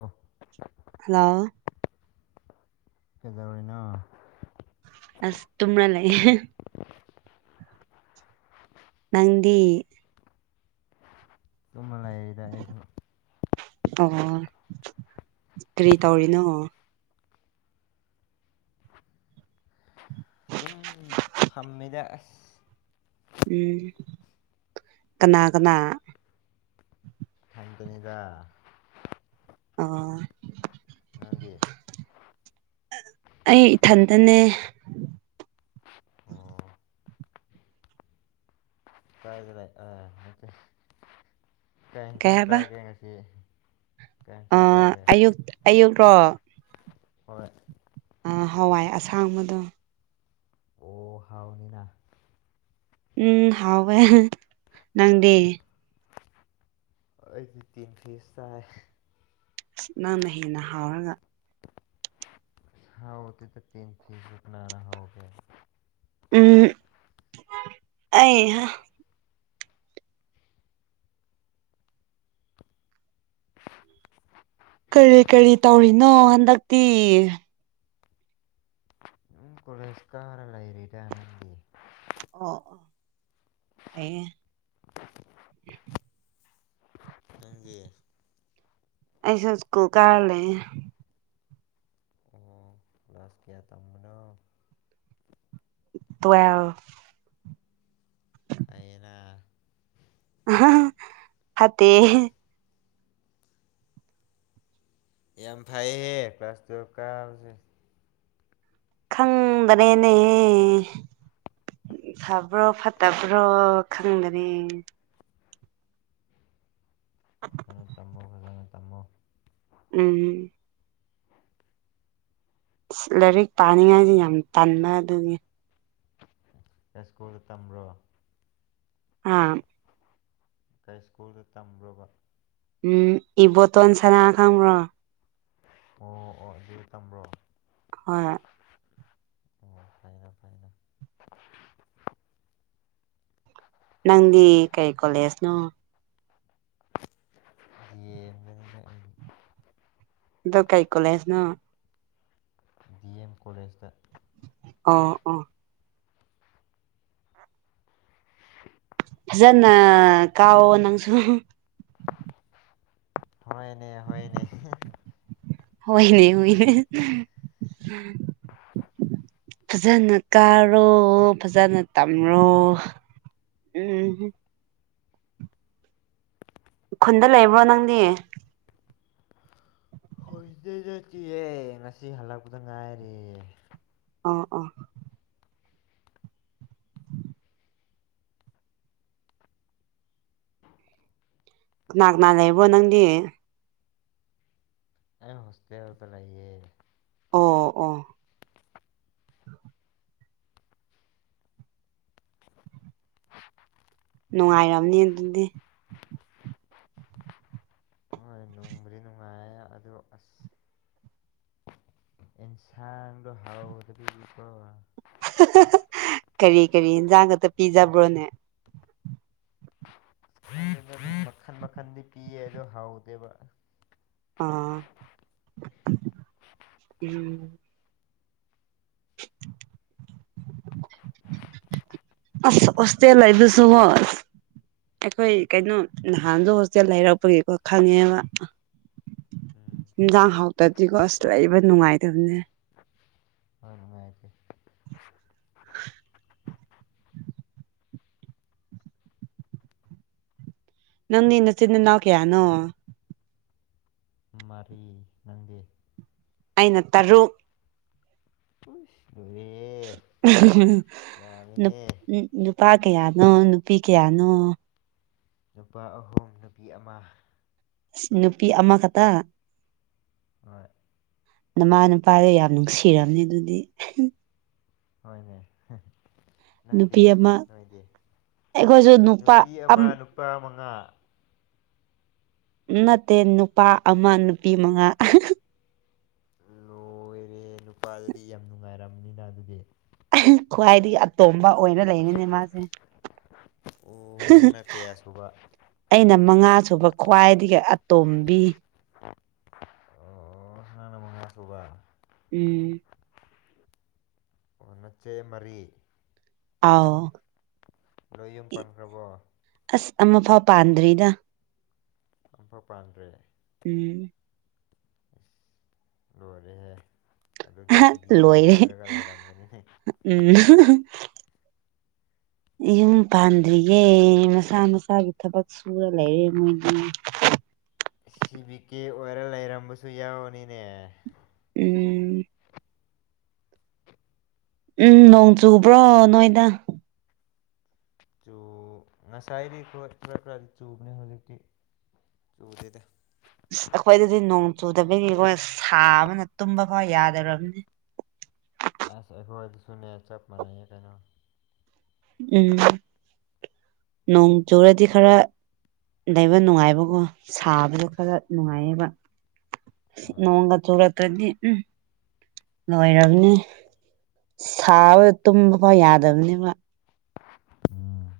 ꯑ ꯍꯜꯂꯣ ꯐꯖꯧꯔꯤꯅꯣ ꯑꯁ ꯇꯨ꯭ꯔ ꯂꯩ ꯅꯪꯗꯤ ꯑꯗꯨꯨꯝꯃ ꯂꯩꯔꯤꯗ ꯑꯩꯁꯨ ꯑꯣ ꯀꯔꯤ ꯇꯧꯔꯤꯅꯣ ꯑꯗꯨꯝ ꯐꯝꯃꯤꯗ ꯑꯁ ꯎꯝ ꯀꯅꯥ ꯀꯅꯥ ꯇꯅꯤꯗ ꯑ ꯑꯩ ꯏꯊꯟꯇꯅꯦ ꯑꯣ ꯀꯥꯏꯗ ꯂꯩ ꯑꯥ ꯀꯩ ꯀꯩꯝꯇꯪ ꯍꯥꯏꯕ ꯆꯥꯒꯦ ꯉꯁꯤ ꯀꯩ ꯑ ꯌꯦꯟꯁꯥꯡ ꯆꯥꯒꯦ ꯑꯌꯨꯛ ꯑꯌꯨꯛ ꯔꯣ ꯍꯣꯏ ꯍꯋꯥꯏ ꯑꯁꯥꯡꯕꯗꯣ ꯑꯣ ꯍꯥꯎꯅꯤꯅ ꯎꯝ ꯍꯥꯎꯦ ꯅꯪꯗꯦ ꯑꯩꯗꯤ ꯇꯤꯟ ꯐꯤ ꯆꯔꯦ ꯑꯁ ꯅꯪꯅ ꯍꯦꯟꯅ ꯍꯥꯎꯔꯒ ꯍꯥꯎꯗꯤꯗ ꯇ ꯐꯤꯁꯔꯛꯅꯔꯥꯒ ꯎꯝ ꯑꯩ ꯅꯣ ꯍꯟꯗꯛꯇꯤ꯫ ꯎ ꯀꯂꯁꯀꯥꯔ ꯂꯩ ꯂꯩꯔꯤꯗꯅꯗꯤ ꯑꯣ ꯑꯣ ꯐꯩꯌꯦ ꯅꯪꯒꯤꯦ ꯑꯩꯁꯨ ꯁꯀꯨꯜ ꯀꯥꯔꯂꯦ ꯑꯣ ꯂꯥꯁꯀꯤꯌꯥ ꯇꯃꯅ ꯇꯋ ꯑꯥꯏꯩꯅ ꯑ ꯐꯠꯇꯦ ꯌꯥꯝ ꯐꯩꯍꯦ ꯀ꯭ꯂꯥꯁ ꯇꯨꯌꯦꯜꯐ ꯀꯥꯕꯁꯦ ꯈꯪꯗꯅꯦꯅꯦ ꯎ ꯐꯕ꯭ꯔꯣ ꯐꯠꯇꯕ꯭ꯔꯣ ꯈꯪꯗꯅꯤ ꯐꯖꯅ ꯇꯝꯃꯣ ꯐꯖꯅ ꯇꯝꯃꯣ ꯎꯝꯝ ꯂꯥꯏꯔꯤꯛ ꯄꯥꯅꯤꯡꯉꯥꯏꯁꯦ ꯌꯥꯝ ꯇꯟꯕ ꯑꯗꯨꯅꯤ ꯌꯥꯁꯀꯣꯜ ꯇꯝꯕ꯭ꯔꯣ ꯑꯥ ꯀꯩ ꯁ꯭ꯀꯨꯜꯗ ꯇꯝꯕ꯭ꯔꯣꯕ ꯎꯝ ꯏ ꯇꯣꯟ ꯁꯅꯥ ꯈꯝ꯭ꯔꯣ ꯑꯣ ꯑꯣ ꯑꯗꯨꯗꯤ ꯇꯝꯕ꯭ꯔꯣ ꯍꯣꯏ ꯑꯣ ꯐꯥꯏꯅ ꯐꯥꯏꯅ ꯅꯪꯗꯤ ꯀꯩ ꯀꯣꯂꯦꯖꯅꯣ ꯌꯦ ꯀꯥꯏ ꯀꯣꯂꯦꯁꯅ ꯗꯤ ꯑꯦꯝ ꯀꯣꯂꯦꯖꯇ ꯑ ꯑ ꯐꯖꯅ ꯀꯥꯎꯑꯣꯣ ꯅꯪꯁꯨ ꯍꯅꯦ ꯍꯅꯦ ꯍꯣꯏꯅꯦ ꯑꯣꯏꯣꯏꯅꯦ ꯐꯖꯅ ꯀꯥꯔꯣ ꯐꯖꯅ ꯇꯝꯔꯣ ꯎꯝ ꯈꯨꯟꯗ ꯂꯩꯕ꯭ꯔꯣ ꯅꯪꯗꯤ ꯍꯣꯏꯗ ꯆꯠꯠꯇꯍꯦ ꯉꯁꯤ ꯍꯜꯂꯛꯄꯗ ꯉꯥꯏꯔꯤ ꯑꯥ ꯑꯥ ꯀꯅꯥ ꯀꯅꯥ ꯂꯩꯕꯣ ꯅꯪꯗꯤ ꯑ ꯍꯣꯁꯇꯦꯜꯦꯜꯗ ꯂꯩꯌꯦ ꯑꯣ ꯑꯣ ꯅꯨꯡꯉꯥꯏꯔꯝꯅꯤ ꯑꯗꯨꯗꯤ ꯍꯣꯏ ꯅꯨꯡꯕꯨꯗꯤ ꯅꯨꯡꯉꯥꯏ ꯑꯗꯨ ꯑꯁ ꯏꯟꯁꯥꯡꯗ ꯍꯥꯎꯗꯤꯀ ꯀꯔꯤ ꯀꯔꯤ ꯌꯦꯟꯖꯥꯡ ꯈꯛꯇ ꯄꯤꯖꯕ꯭ꯔꯣꯅꯦ ꯃꯈꯟ ꯃꯈꯟꯗꯤ ꯄꯤꯌꯦ ꯑꯗꯣ ꯍꯥꯎꯗꯦꯕ ꯑꯥ ꯎꯝ ꯁꯁꯇꯦ ꯂꯩꯗꯨ ꯁ ꯍꯁ ꯑꯩꯈꯣꯏ ꯀꯩꯅꯣ ꯅꯍꯥꯟꯗ ꯍꯣꯁꯇꯦꯜ ꯂꯩꯔꯛꯄꯒꯤꯀꯣ ꯈꯪꯉꯦꯕ ꯎꯝ ꯌꯦꯟꯖꯥꯡ ꯍꯥꯎꯇꯗꯤꯀꯣ ꯑꯁ ꯂ ꯂꯩꯕ ꯅꯨꯡꯉꯥꯏꯇꯕꯅꯦ ꯍꯅ ꯃꯗꯤ [unintelligible] ꯅꯪꯅꯤꯅ ꯆꯤꯟꯅ ꯅꯅꯥꯎ ꯀꯦꯌꯥꯅꯣ ꯃꯔꯤ ꯅꯪꯗꯦ ꯑꯩꯅ ꯇꯔꯨꯛ ꯍ ꯅꯨ ꯌꯥꯝꯃꯤꯍꯦ ꯅꯨꯄꯥ ꯀ ꯌꯥꯗ ꯅ ꯅꯨꯄꯤ ꯀꯌꯥꯅꯣ ꯅꯨꯄꯥ ꯑꯍꯨꯝ ꯅꯨꯄꯤ ꯑꯃ ꯅꯨꯄꯤ ꯑꯃ ꯈꯛꯇ ꯍꯣꯏ ꯅꯃꯥ ꯅꯨꯄꯥꯗꯣ ꯌꯥꯝ ꯅꯨꯡꯁꯤꯔꯝꯅꯤ ꯑꯗꯨꯗꯤ ꯍꯣꯏꯅꯦ ꯅꯨꯄꯤ ꯪꯗꯦ ꯑꯃ ꯅꯨꯡꯉꯥꯏꯗꯦ ꯑꯩꯈꯣꯏꯁꯨ ꯅꯨꯄꯥ ꯅꯨꯄꯤ ꯑꯃ ꯅꯨꯄꯥ ꯑꯃ ꯀꯥ ꯅꯠꯇꯦ ꯅꯨꯄꯥ ꯑꯃ ꯅꯨꯄꯤ ꯃꯉꯥ ꯂꯣꯏꯔꯦ ꯅꯨꯄꯥꯗꯗꯤ ꯌꯥꯝ ꯅꯨꯡꯉꯥꯏꯔꯝꯅꯤꯅ ꯑꯗꯨꯗꯤ ꯈ꯭ꯋꯥꯏꯗꯒꯤ ꯑꯇꯣꯝꯕ ꯑꯣꯏꯅ ꯂꯩꯅꯤꯅꯦ ꯃꯥꯁꯦ ꯑꯣ ꯅꯪꯅ ꯀꯌꯥ ꯁꯨꯕ ꯑꯩꯅ ꯃꯉꯥꯁꯨꯨꯕ ꯈ꯭ꯋꯥꯏꯗꯒꯤ ꯑꯇꯣꯝꯕꯤ ꯑꯣ ꯑꯗꯨꯒꯕ ꯎꯝ ꯑꯣꯅꯆꯦ ꯃꯔꯤ ꯑꯥꯎ ꯅꯣꯏ ꯌꯨꯝ ꯄꯟꯈ꯭ꯔꯕꯣ ꯑꯁ ꯑꯃꯐꯥꯎ ꯄꯥꯟꯗ꯭ꯔꯤꯗ ꯑꯃꯐ ꯄ꯭ꯔꯥꯟꯗ ꯎꯝ ꯂꯔꯦꯁꯦ ꯂꯣꯏꯔꯦ ꯂꯩꯔꯝꯒꯅꯤꯅꯦ ꯎꯝ ꯌꯨꯝ ꯄꯥꯟꯗ꯭ꯔꯤꯌꯦꯦ ꯃꯁꯥ ꯃꯁꯥꯒꯤ ꯊꯕꯛ ꯁꯨꯔ ꯂꯩꯔꯦ ꯃꯣꯏꯒꯤ ꯁꯤ ꯕꯤ ꯀꯦ ꯑꯣꯏꯔ ꯂꯩꯔꯝꯕꯁꯨ ꯌꯥꯎꯅꯤꯅꯦ ꯎꯝ ꯎꯝ ꯅꯣꯡ ꯆꯨꯕ꯭ꯔꯣ ꯅꯣꯏꯗ ꯉꯁꯥꯏꯔꯤ ꯈ ꯈꯗꯤ ꯆꯨꯕꯅꯦ ꯍꯧꯖꯤꯛꯇꯤ ꯆꯨꯗꯦꯗ ꯑꯈꯣꯏꯏꯗ ꯑꯗꯨꯗꯤ ꯅꯣꯡ ꯆꯨꯗꯕꯒꯤ ꯑꯩꯈꯣꯏꯅ ꯁꯥ ꯑꯃꯅ ꯇꯨꯝꯕ ꯐꯥꯎ ꯌꯥꯗꯔꯕꯅꯤ ꯑꯁ ꯑꯩꯈꯣꯏꯗꯤꯁꯨꯅꯦ ꯆꯄꯅꯦ ꯀꯩꯅꯣ ꯎꯝ ꯅꯣꯡ ꯆꯔꯗꯤ ꯈꯔ ꯗꯩꯕ ꯅꯨꯡꯉꯥꯏꯕꯒꯨꯝ ꯁꯥꯕꯗꯣ ꯈꯔ ꯍꯣꯏ ꯅꯨꯡꯉꯥꯏꯌꯦꯕ ꯍꯣꯏ ꯅꯣꯡꯒ ꯆꯨꯔꯛꯇ꯭ꯔꯗꯤ ꯎꯝ ꯂꯣꯏꯔꯕꯅꯦ ꯁꯥꯕ ꯇꯨꯝꯕꯀꯣ ꯌꯥꯗꯕꯅꯦꯕ ꯎꯝ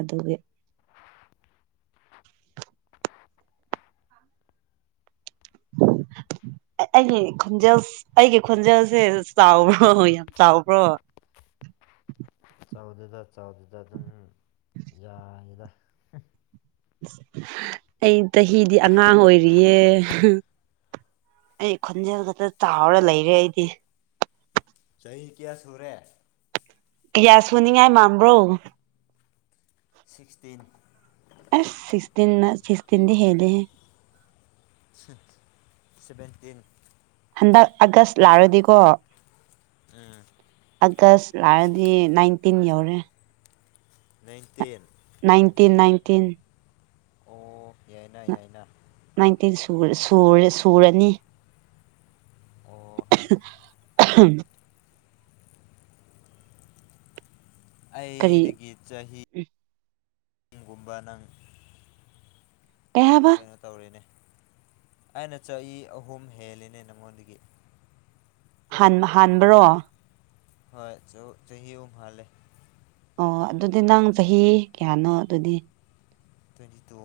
ꯑꯗꯨꯒꯤ [unintelligible] ꯑꯩꯒꯤ ꯈꯣꯟꯖꯦꯜ ꯑꯩꯒꯤ ꯈꯣꯟꯖꯦꯜꯁꯦ ꯆꯥꯎꯕ꯭ꯔꯣ ꯌꯥꯝ ꯆꯥꯎꯕ꯭ꯔꯣ ꯆꯥꯎꯗꯨꯗ ꯆꯥꯎꯗꯨꯗ ꯑꯗꯨꯝ ꯌꯥꯏꯗ ꯑꯩ ꯆꯍꯤꯗꯤ ꯑꯉꯥꯡ ꯑꯣꯏꯔꯤꯌꯦ ꯑꯩ ꯈꯣꯟꯖꯦꯜ ꯈꯛꯇ ꯆꯥꯎꯔ ꯂꯩꯔꯦ ꯑꯩꯗꯤ ꯆꯍꯤ ꯀꯌꯥ ꯁꯨꯔꯦ ꯄꯤꯌꯥ ꯁꯨꯅꯤꯡꯉꯥꯏ ꯃꯕ꯭ꯔꯣ ꯁꯤꯛꯁꯇꯤꯟ ꯑꯁ ꯁꯤꯛꯁꯤꯟ ꯁꯤꯛꯁ ꯇꯤꯟꯗꯤ ꯍꯦꯜꯗꯦꯦ ꯁꯚꯦꯟꯇꯤꯟ ꯍꯟꯗꯛ ꯑꯥꯒꯁ ꯂꯥꯛꯔꯗꯤꯀꯣ ꯎꯝ ꯑꯥꯒꯁ ꯂꯥꯛꯔꯗꯤ ꯅꯥꯏꯟꯇꯤꯟ ꯌꯧꯔꯦ ꯅꯥꯟꯇꯤꯟ ꯅꯥꯏꯟꯇꯤꯟ ꯅꯥꯏꯟꯇꯤꯟ ꯑꯣ ꯌꯥꯏꯅ ꯌꯥꯏꯅ ꯅꯥꯏꯟꯇꯤꯟ ꯁꯨꯔꯅꯤ ꯑꯣ ꯎ ꯀꯔꯤ ꯑꯩꯗꯒꯤ ꯆꯍꯤꯒꯨꯝꯕ ꯅꯪ ꯀꯩ ꯍꯥꯏꯕ ꯀꯩꯅꯣ ꯇꯧꯔꯤꯅꯦ ꯑꯩꯅ ꯆꯍꯤ ꯑꯍꯨꯝ ꯍꯦꯜꯂꯤꯅꯦ ꯅꯪꯉꯣꯟꯗꯒꯤ ꯍꯥꯟꯕ꯭ꯔꯣ ꯍꯣꯏ ꯆ ꯆꯍꯤ ꯎꯍꯂꯦ ꯑꯣ ꯑꯗꯨꯗꯤ ꯅꯪ ꯆꯍꯤ ꯀꯌꯥꯅꯣ ꯑꯗꯨꯗꯤ ꯇ꯭ꯋꯦꯟꯇꯤ ꯇꯨ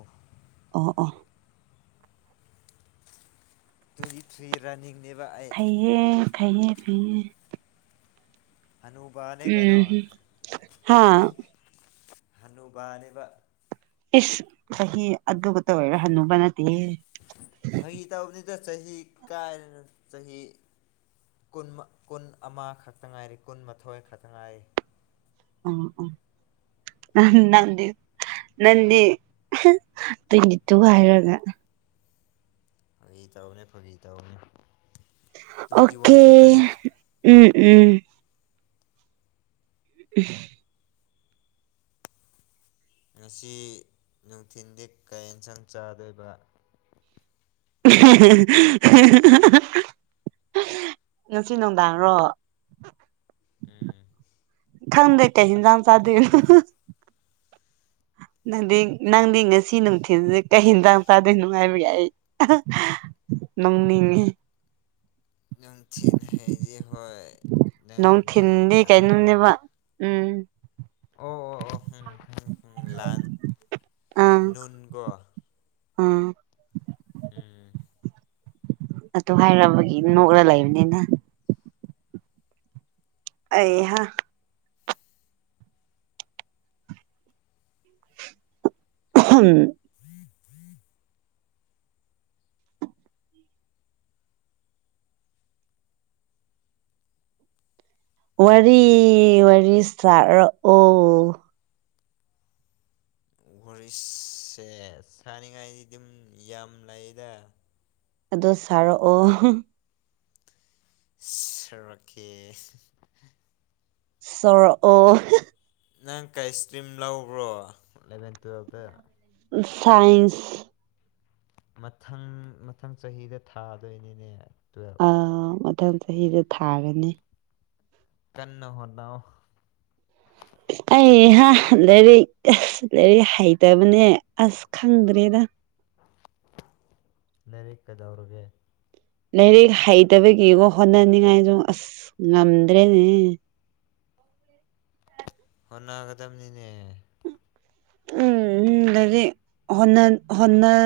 ꯑꯣ ꯑ ꯇ꯭ꯋꯦꯟꯇꯤ ꯊ꯭ꯔꯤ ꯔꯥꯅꯤꯡꯅꯦꯕ ꯑꯩ ꯈꯥꯏꯌꯦꯦ ꯄꯤꯦ ꯑꯅꯨꯕꯅꯦ ꯀꯩꯅꯣ ꯍꯥ ꯍꯅꯨ ꯄꯅꯦꯕ ꯏꯁ ꯆꯍꯤ ꯑꯗꯨꯛꯇ ꯑꯣꯏꯔ ꯍꯟꯅꯨꯕ ꯅꯠꯇꯦ ꯗ ꯆꯍꯤ ꯀꯥꯏ ꯆꯍꯤ ꯀꯨꯟ ꯑꯃ ꯈꯛꯇ ꯉꯥꯏꯔꯤ ꯀꯨꯟꯃꯥꯊꯣꯏ ꯈꯛꯇ ꯉꯥꯏꯔꯤ ꯑ ꯅ ꯅꯪꯗꯤ ꯇ꯭ꯋꯦꯟꯇꯤ ꯇꯨ ꯍꯥꯏꯔꯒ ꯍꯧꯖꯤ ꯇꯧꯅꯦ ꯐꯖꯤ ꯇꯧꯅꯦ ꯑꯣꯀꯦ ꯎꯝ ꯎꯝ ꯎ ꯉꯁꯤ ꯅꯨꯡꯊꯤꯟꯜꯗꯤ ꯀꯌꯥ ꯌꯦꯟꯁꯥꯡ ꯆꯥꯗꯣꯏꯕ [unintelligible] ꯉꯁꯤ ꯅꯨꯡꯗꯥꯡꯔꯣ ꯎꯝ ꯈꯪꯗꯦ ꯀꯦ ꯏꯟꯖꯥꯡ ꯆꯗꯅ [unintelligible] ꯅꯪꯗꯤ ꯅꯪꯗꯤ ꯉꯁꯤ ꯅꯨꯡꯊꯤꯟꯜꯁꯦ ꯀꯩ ꯍꯟꯗꯥꯡ ꯆꯥꯗꯣꯏꯅꯣꯉꯥꯏꯕꯒꯦ ꯑꯩ ꯅꯪꯅꯤꯡꯉꯤ ꯅꯨꯡꯊꯤꯅ ꯍꯥꯏꯩꯗꯤ ꯍꯣꯏ ꯅꯪꯁꯨ ꯅꯨꯡꯊꯤꯟꯗꯤ ꯒ꯭ꯌꯥꯟꯇ ꯑꯔꯝ ꯀꯩꯅꯣꯅꯦꯕ ꯎꯝ ꯑꯣ ꯑꯣ ꯑꯣꯪꯉ ꯂꯥꯟ ꯑꯥ ꯅꯟꯒꯣ ꯑꯥ ꯎꯝ ꯑꯗꯨ ꯍꯥꯏꯔꯕꯒꯤ ꯅꯣꯛꯂ ꯂꯩꯕꯅꯤꯅ ꯑꯩꯍꯥ ꯍꯪ ꯋꯥꯔꯤ ꯋꯥꯔꯤ ꯁꯥꯔꯛꯑꯣ ꯒꯨꯔꯤꯁꯁꯦ ꯁꯥꯅꯤꯡꯉꯥꯏꯗꯤ ꯑꯗꯨꯝ ꯌꯥꯝ ꯂꯩꯗ ꯑꯗꯣ ꯁꯥꯔꯛꯑꯣ ꯔꯀꯦ ꯁꯣꯔꯣ ꯑꯣ ꯅꯪ ꯀꯥꯏꯁ ꯀ꯭ꯔꯤꯝ ꯂꯧꯕ꯭ꯔꯣ ꯑꯦꯂꯚꯦꯟ ꯇꯨꯋꯦꯜꯕꯇ ꯁꯥꯏꯟꯁ ꯃꯊꯪ ꯃꯊꯪ ꯆꯍꯤꯗ ꯊꯥꯗꯣꯏꯅꯤꯅꯦ ꯇꯨꯌꯦꯜꯕ ꯑ ꯃꯊꯪ ꯆꯍꯤꯗ ꯊꯥꯔꯅꯤ ꯀꯟꯅ ꯍꯣꯗ ꯑꯣ ꯑꯩꯍ ꯂꯩꯦꯔꯤꯛ ꯂꯩꯦꯔꯤꯛ ꯍꯥꯏꯩ ꯇꯔ ꯃꯅꯤꯅꯦ ꯑꯁ ꯈꯪꯗ꯭ꯔꯦꯗ ꯅꯔꯤ ꯀꯗꯧꯔꯒꯦ ꯂꯥꯏꯔꯤꯛ ꯍꯩꯇꯕꯒꯤꯒꯣ ꯍꯣꯠꯅꯅꯤꯡꯉꯥꯏꯁꯨ ꯑꯁ ꯉꯝꯗ꯭ꯔꯦꯅꯦ ꯍꯣꯠꯅꯒꯗꯕꯅꯤꯅꯦ [unintelligible] ꯎꯝ ꯂꯩꯗꯤ ꯍꯟꯅ ꯍꯟꯅꯜ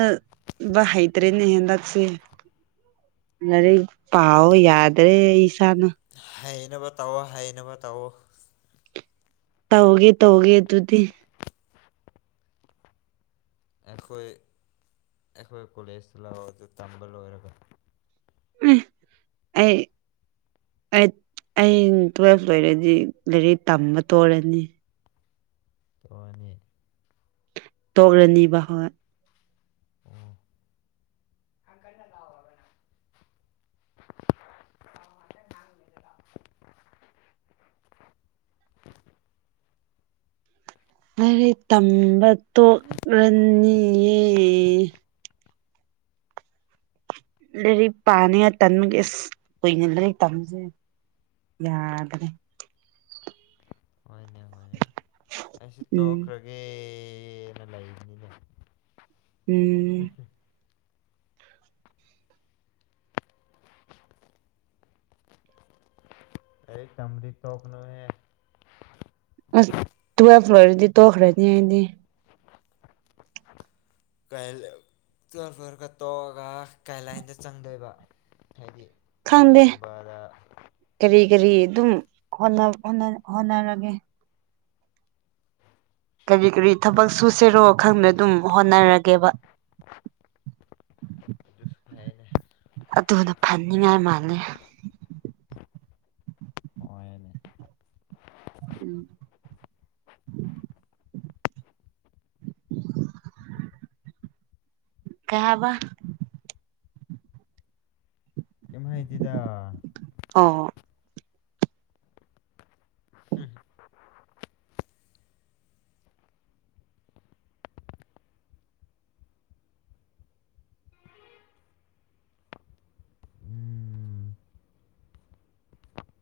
ꯍꯩꯗ꯭ꯔꯦꯅꯦꯍꯦꯟꯗꯁꯦ ꯑꯔꯤꯦ ꯄꯥꯎ ꯌꯥꯗ꯭ꯔꯦ ꯏꯁꯥꯅ ꯍꯩꯅ ꯇꯧꯑꯣꯣ ꯍꯩꯅꯕ ꯇꯧꯑꯣ ꯇꯧꯒꯦ ꯇꯧꯒꯦ ꯇꯗꯤ ꯑꯩꯈꯣꯏ ꯑꯩꯈꯣꯏ ꯀꯣꯂꯦꯖꯇ ꯂꯥꯛꯑꯣ ꯑꯗꯨ ꯇꯝꯕ ꯂꯣꯏꯔꯒ ꯎ ꯑꯩ ꯑꯩꯠ ꯑꯩ ꯇꯨꯋꯦꯜꯐ ꯂꯣꯏꯔꯗꯤ ꯂꯥꯏꯔꯤꯛ ꯇꯝꯕ ꯇꯔꯅꯤ ꯇꯣꯑꯅꯤ ꯇꯣꯛꯔꯅꯤꯕ ꯍꯣꯏ [unintelligible] [unintelligible] ꯂꯥꯏꯔꯤꯛ ꯇꯝꯕ ꯇꯔꯅꯤꯌꯦ ꯂꯩꯔꯤ ꯄꯥꯅꯤ ꯇꯟꯃꯒꯦ ꯑꯁ ꯀꯨꯏꯅ ꯂꯔꯤ ꯇꯝꯁꯦ ꯌꯥꯗꯅ ꯑꯩꯁꯤ ꯎꯝ ꯇꯣꯛꯈ꯭ꯔꯒꯦ ꯎꯝ ꯑꯩ ꯆꯔꯤ ꯑ ꯇꯨꯋꯦꯜ ꯐ꯭ꯂꯔꯗꯤ ꯇꯣꯈꯔꯗꯤꯗꯤ [unintelligible] ꯐꯔꯦ ꯐꯔꯦ ꯇꯣꯛꯑꯒ ꯒꯥꯏꯗꯂꯥꯏꯟꯗ ꯆꯪꯗꯣꯏꯕ ꯍꯥꯏꯗꯤ ꯈꯪꯗꯦ ꯀꯔꯤꯒꯨꯝꯕꯗ ꯀꯔꯤ ꯀꯔꯤ ꯑꯗꯨꯝ ꯍꯣꯠꯅꯔꯒꯦ ꯀꯔꯤ ꯀꯔꯤ ꯊꯕꯛ ꯁꯨꯁꯤꯔꯣ ꯈꯪꯗ ꯑꯗꯨꯝ ꯍꯣꯠꯅꯔꯒꯦꯕ [unintelligible] ꯍꯥꯏꯅꯦ ꯑꯗꯨꯅ ꯐꯅꯤꯡꯉꯥꯏ ꯃꯥꯜꯂꯦ ꯍꯣꯏꯅꯦ ꯎꯝ ꯀꯩ ꯍꯥꯏꯕ ꯀꯩꯝ ꯍꯥꯏꯗꯦꯗ ꯑꯣ [unintelligible]